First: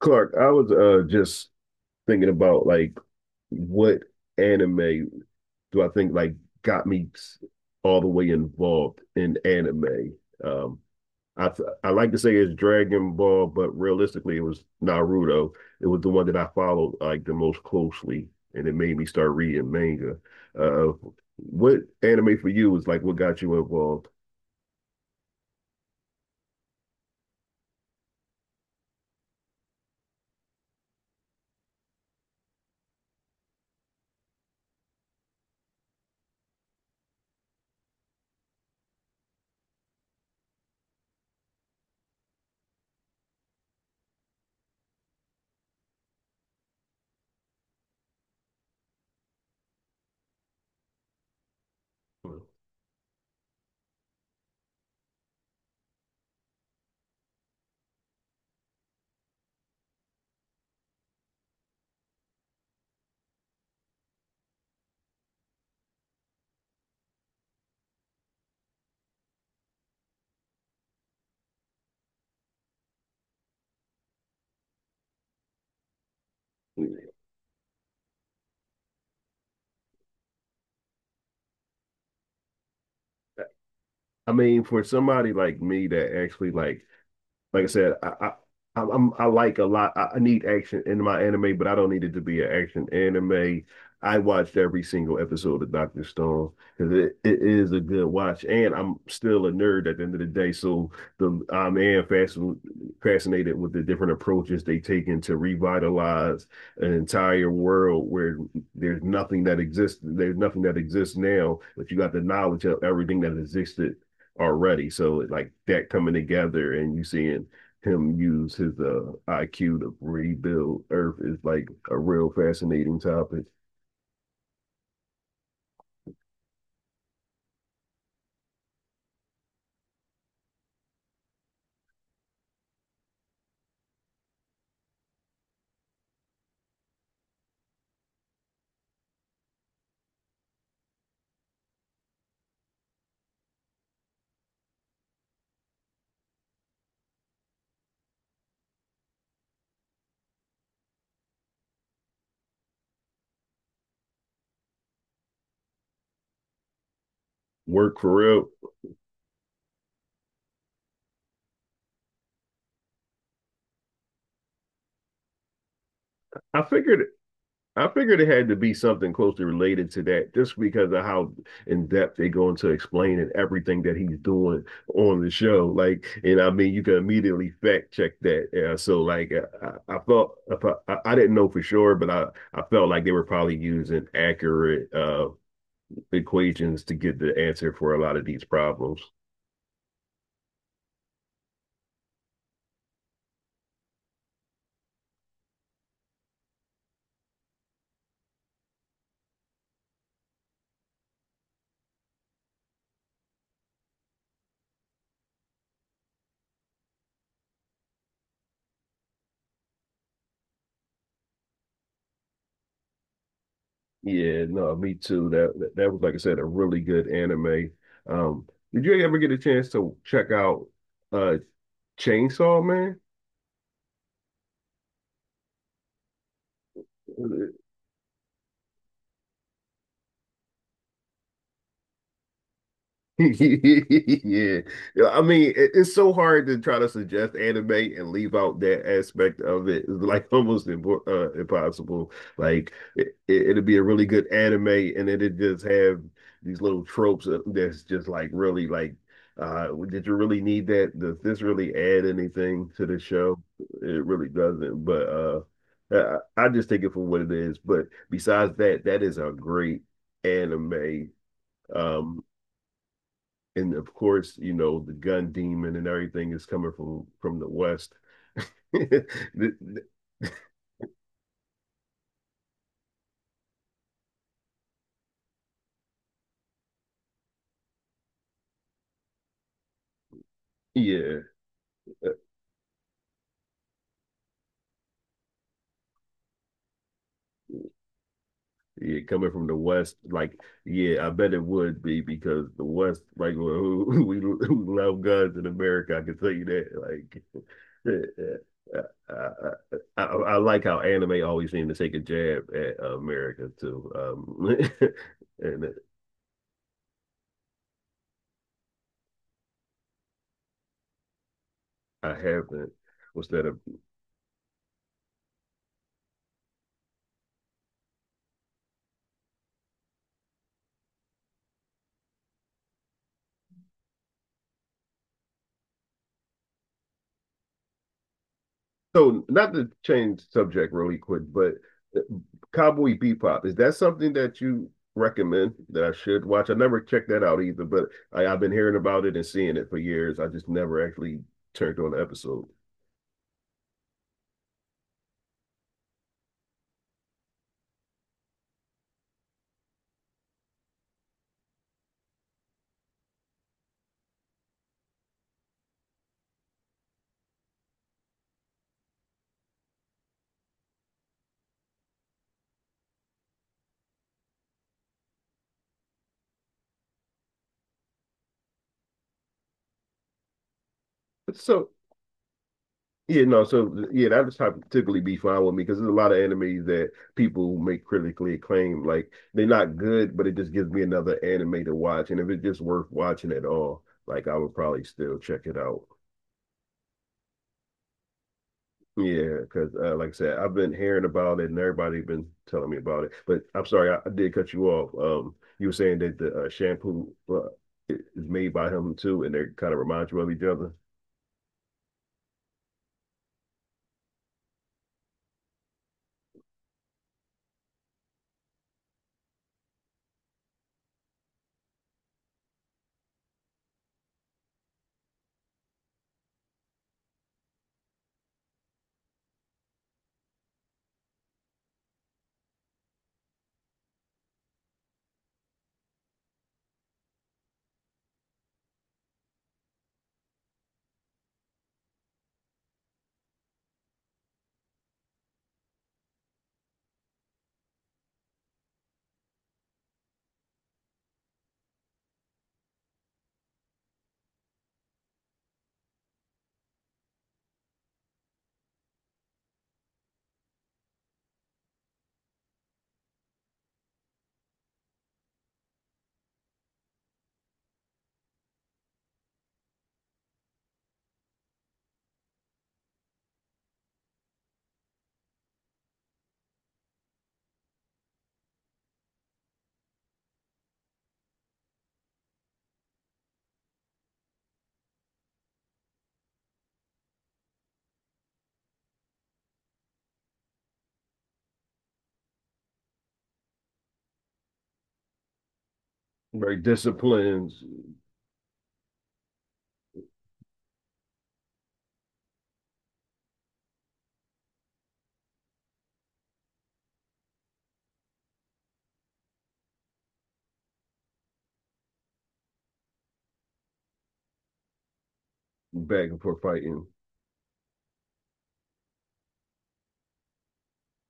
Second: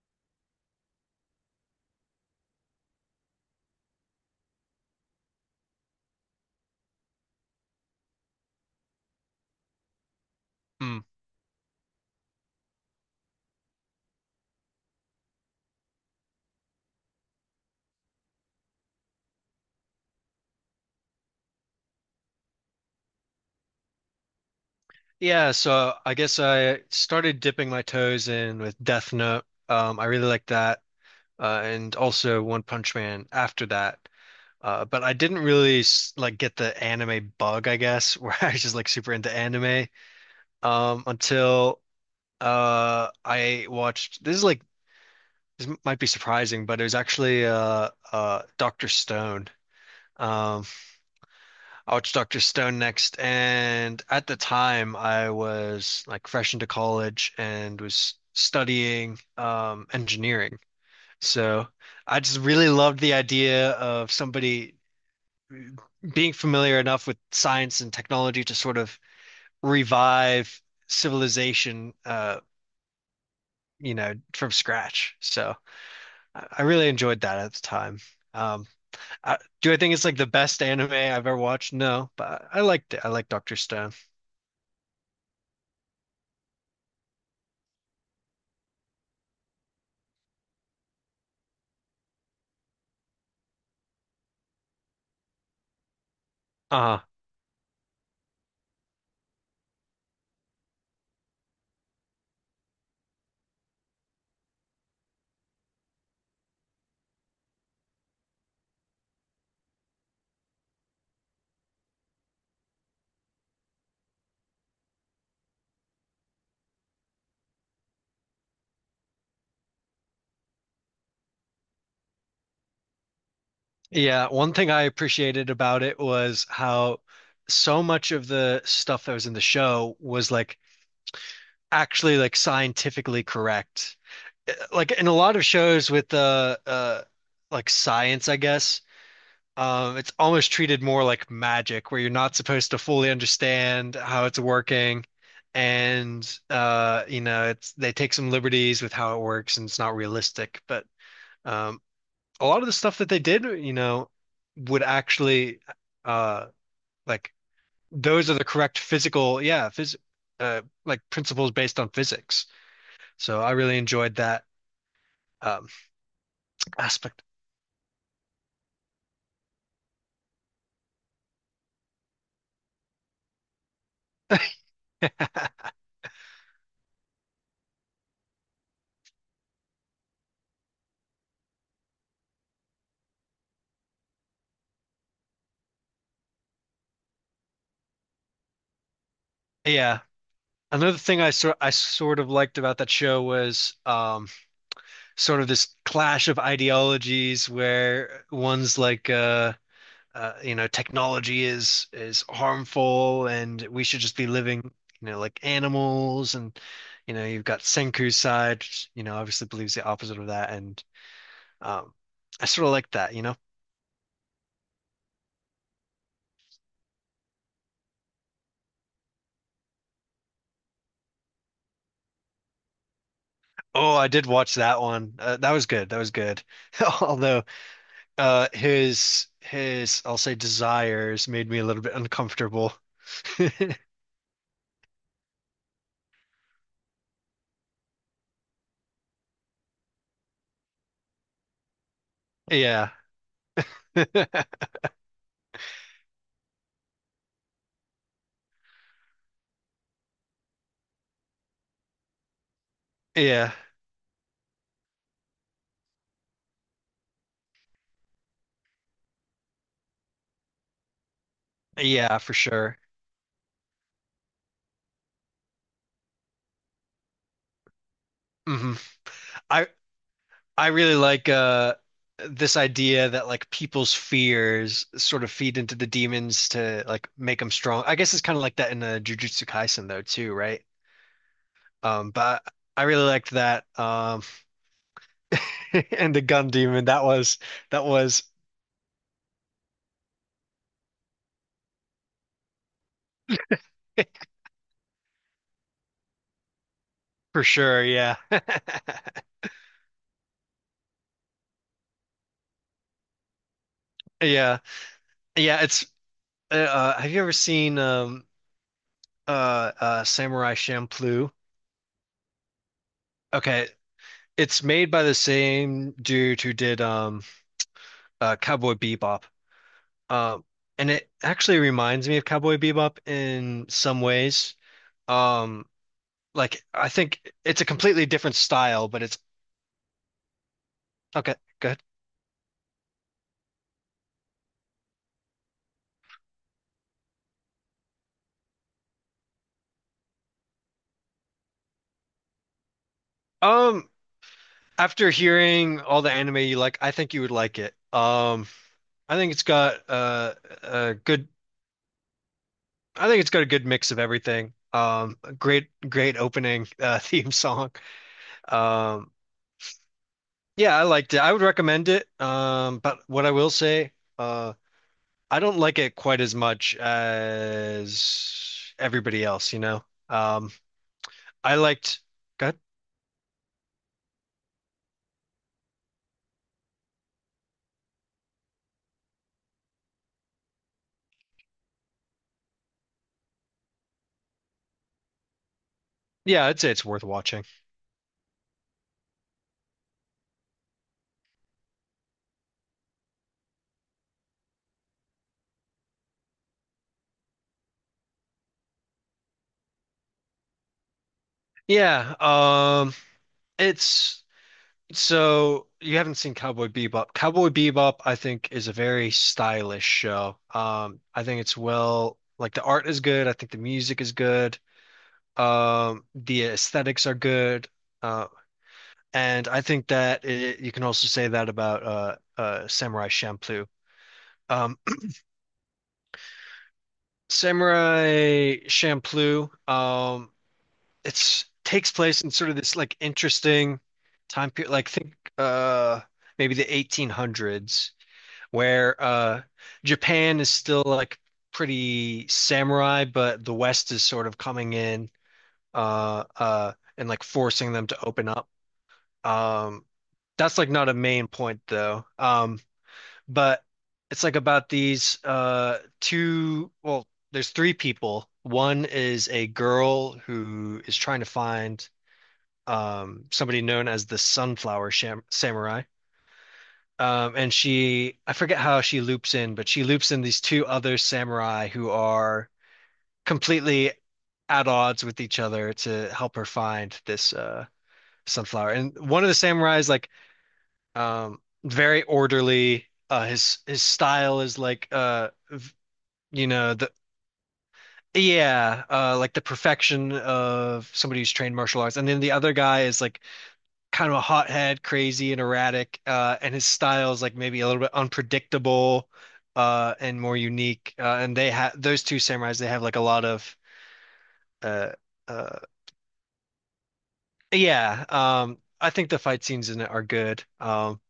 Clark, I was just thinking about what anime do I think got me s- all the way involved in anime. Um, Mm. I like to say it's Dragon Ball, but realistically it was Naruto. It was the one that I followed like the most closely, and it made me start reading manga. Uh, what anime for you was like what got you involved? Yeah, so I guess I started dipping my toes in with Death Note. I really liked that, and also One Punch Man after that. But I didn't really like get the anime bug, I guess, where I was just like super into anime until I watched. This is like this might be surprising, but it was actually Doctor Stone. Um, I watched Dr. Stone next, and at the time I was like fresh into college and was studying engineering. So I just really loved the idea of somebody being familiar enough with science and technology to sort of revive civilization, you know, from scratch. So I really enjoyed that at the time. Um, do I think it's like the best anime I've ever watched? No, but I liked it. I like Dr. Stone. I mean, for somebody like me that actually like I said, I I like a lot. I need action in my anime, but I don't need it to be an action anime. I watched every single episode of Doctor Stone because uh it is a good watch, and I'm still a nerd at the end of the day. So the I'm and fascin fascinated with the different approaches they take in to revitalize an entire world where there's nothing that exists. There's nothing that exists now, but you got the knowledge of everything that existed already. So like that coming together and you seeing him use his IQ to rebuild Earth is like a real fascinating topic. Yeah, one thing I appreciated about it was how so much of the stuff that was in the show was like actually like scientifically correct. Like in a lot of shows with the like science, I guess, it's almost treated more like magic where you're not supposed to fully understand how it's working, and you know, it's they take some liberties with how it works and it's not realistic, but um a lot of the stuff that they did, you know, would actually uh like Work for those are the real. correct physical, yeah, phys like principles based on physics. So I really enjoyed that um I figured aspect. I figured it had to be something closely related to that just because of how in depth they go into explaining everything that he's doing on the show. Like, and I mean, you can immediately fact check that. Yeah, so, I felt I didn't know for sure, but I felt like they were probably using accurate equations to get the answer for a lot of these problems. Yeah. Another thing I sort of liked about that show was sort of this clash of ideologies where one's like you know, technology is harmful and we should just be living, you know, like animals, and you know, you've got Senku's side, which, you know, obviously believes the opposite of that. And um I sort of like that, you know. Yeah, no, me too. That was like I said, a really good anime. Um, did you ever get a chance to check out uh Chainsaw Man? Oh, I did watch that one. That was good. That was good. Although his I'll say desires made me a little bit uncomfortable. Yeah. Yeah, I mean, it's so hard to try to suggest anime and leave out that aspect of it. It's like almost impossible. Like Yeah. It'd be a really good anime, and then it just have these little that's just like really like, did you really need that? Does this really add anything to the show? Yeah. It really doesn't. But I just take it for what it is. But besides that, that is a great anime. Yeah, Um, for sure. and of course, you know, the gun demon and everything is coming from the West. Hmm. The- I the- I really like this idea that like people's fears sort of feed into the demons to like make them strong. I guess it's kind of like that in Jujutsu Kaisen though too, right? yeah, uh, But I really liked that. And the gun demon, that was yeah, coming from the West, like yeah, I bet it would be because the West, like we, love guns in America. I can tell you that. for sure. Like, Yeah, I, I, I, like how anime always seem to take a jab at America too. Yeah, yeah. and It's have you ever seen Samurai Champloo? I haven't. What's that? A Okay, it's made by the same dude who did Cowboy Bebop. Uh, and it actually reminds me of Cowboy Bebop in some ways. Um, like I think it's a completely different style, but it's So, not to change subject really quick, okay, but good. uh, Cowboy Bebop, is that something that you recommend that I should watch? I never checked that out either, but I've been hearing about it and seeing it for years. I just never actually turned on the episode. Um, after hearing all the anime you like, I think you would like it. I think it's got a good I think it's got a good mix of everything. A great opening theme song. Um, yeah, I liked it. I would recommend it. But what I will say, uh. I don't like it quite as much as everybody else, you know. Um, I So, liked, God, yeah, no, so yeah, that would typically be fine with me because there's a lot of anime that people make critically acclaimed. Like they're not good, but it just gives me another anime to watch. And if it's just worth watching at all, like I would probably still check it out. yeah, I'd say it's worth watching. Yeah, because like I said, I've been hearing about it and everybody been telling me about it. But I'm sorry, I did cut you off. You were saying that the shampoo is made by him too, and they kind of remind you of each other. Yeah, it's so you haven't seen Cowboy Bebop. Cowboy Bebop, I think, is a very stylish show. I think it's well, like the art is good. I think the music is good. The aesthetics are good. Uh, and I think that it, you can also say that about Samurai Champloo. Um, Samurai Champloo. It's takes place in sort of this like interesting time period, like think maybe the 1800s, where Japan is still like pretty samurai, but the West is sort of coming in uh uh and like forcing them to open up. Um, that's like not a main point though. But it's like about these two, well, there's three people. One is a girl who is trying to find somebody known as the Sunflower Sham Samurai, and she, I forget how she loops in, but she loops in these two other samurai who are completely at odds with each other to help her find this sunflower. And one of the samurai is like um very orderly. His style is like you Very know, the disciplined, yeah, like the perfection of somebody who's trained martial arts. And then the other guy is like kind of a hothead, crazy and erratic, and his style is like maybe a little bit unpredictable, and more unique. And they have those two samurais, they have like a lot of uh uh back and forth fighting. yeah. Um, I think the fight scenes in it are good.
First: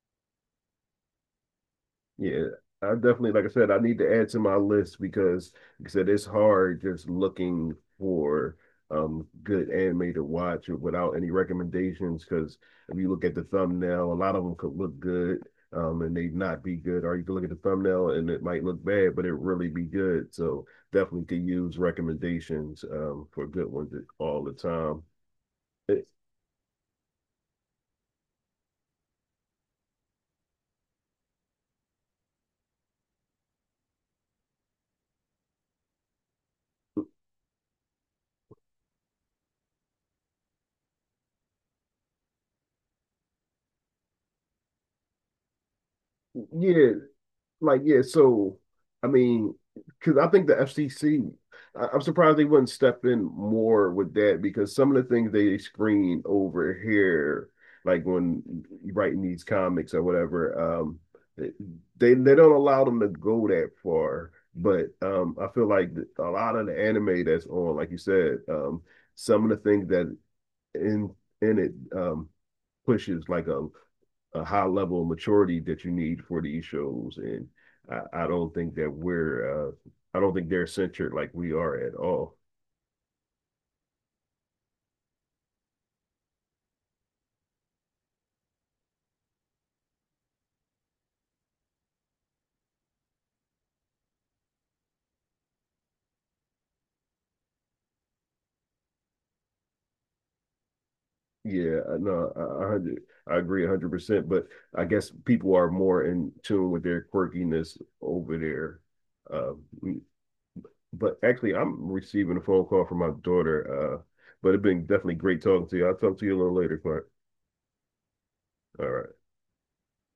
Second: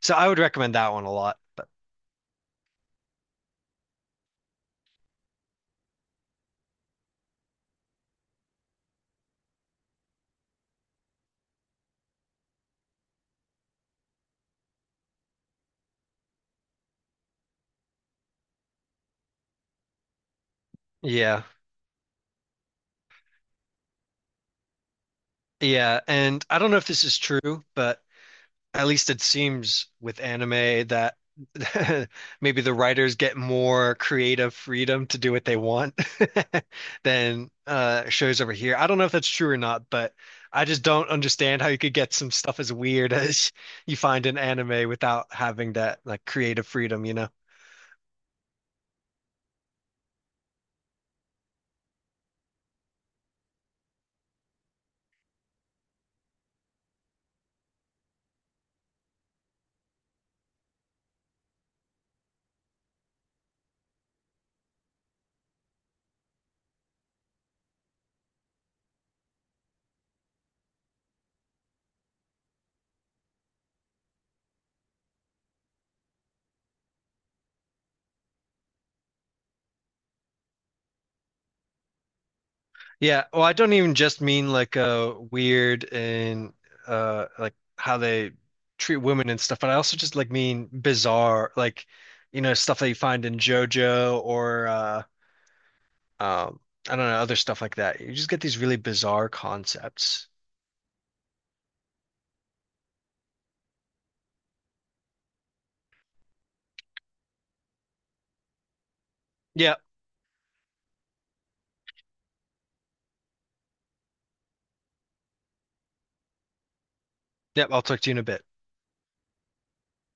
So I would recommend that one a lot, but Yeah, I definitely, like I said, I need to add to my list because, like I said, it's hard just looking for good anime to watch without any recommendations. Because if you look at the thumbnail, a lot of them could look good, and they not be good. Or you can look at the thumbnail and it might look bad, but it really be good. So definitely yeah, could use recommendations for good ones all the time. yeah. It- And I don't know if this is true, but at least it seems with anime that maybe the writers get more creative freedom to do what they want than shows over here. I don't know if that's true or not, but I just don't understand how you could get some stuff as weird as you find in anime without having that like creative yeah, freedom, you know? Like, yeah, so I mean, because I think the FCC, I am surprised they wouldn't step in more with that because some of the things they screen over here, like when writing these comics or whatever, they don't allow them to go that far. But I feel like a lot of the anime that's on, like you said, some of the things that in in it um, pushes like a high level of maturity that you need for these shows. And I don't think that we're I don't think they're censored like we are at all. Yeah, well, I don't even just mean like weird and like how they treat women and stuff, but I also just like mean bizarre, like you know, stuff that you find in JoJo, or um I don't know, other stuff like that. You just get these really bizarre concepts. Yeah, no, I agree 100%. But I guess people are more in tune with their quirkiness over there. Uh, Yeah, but actually, I'm receiving a phone call from my daughter. But it's been definitely great talking to you. I'll talk to you a little later, Clark. yeah, I'll talk to you in a bit. All right.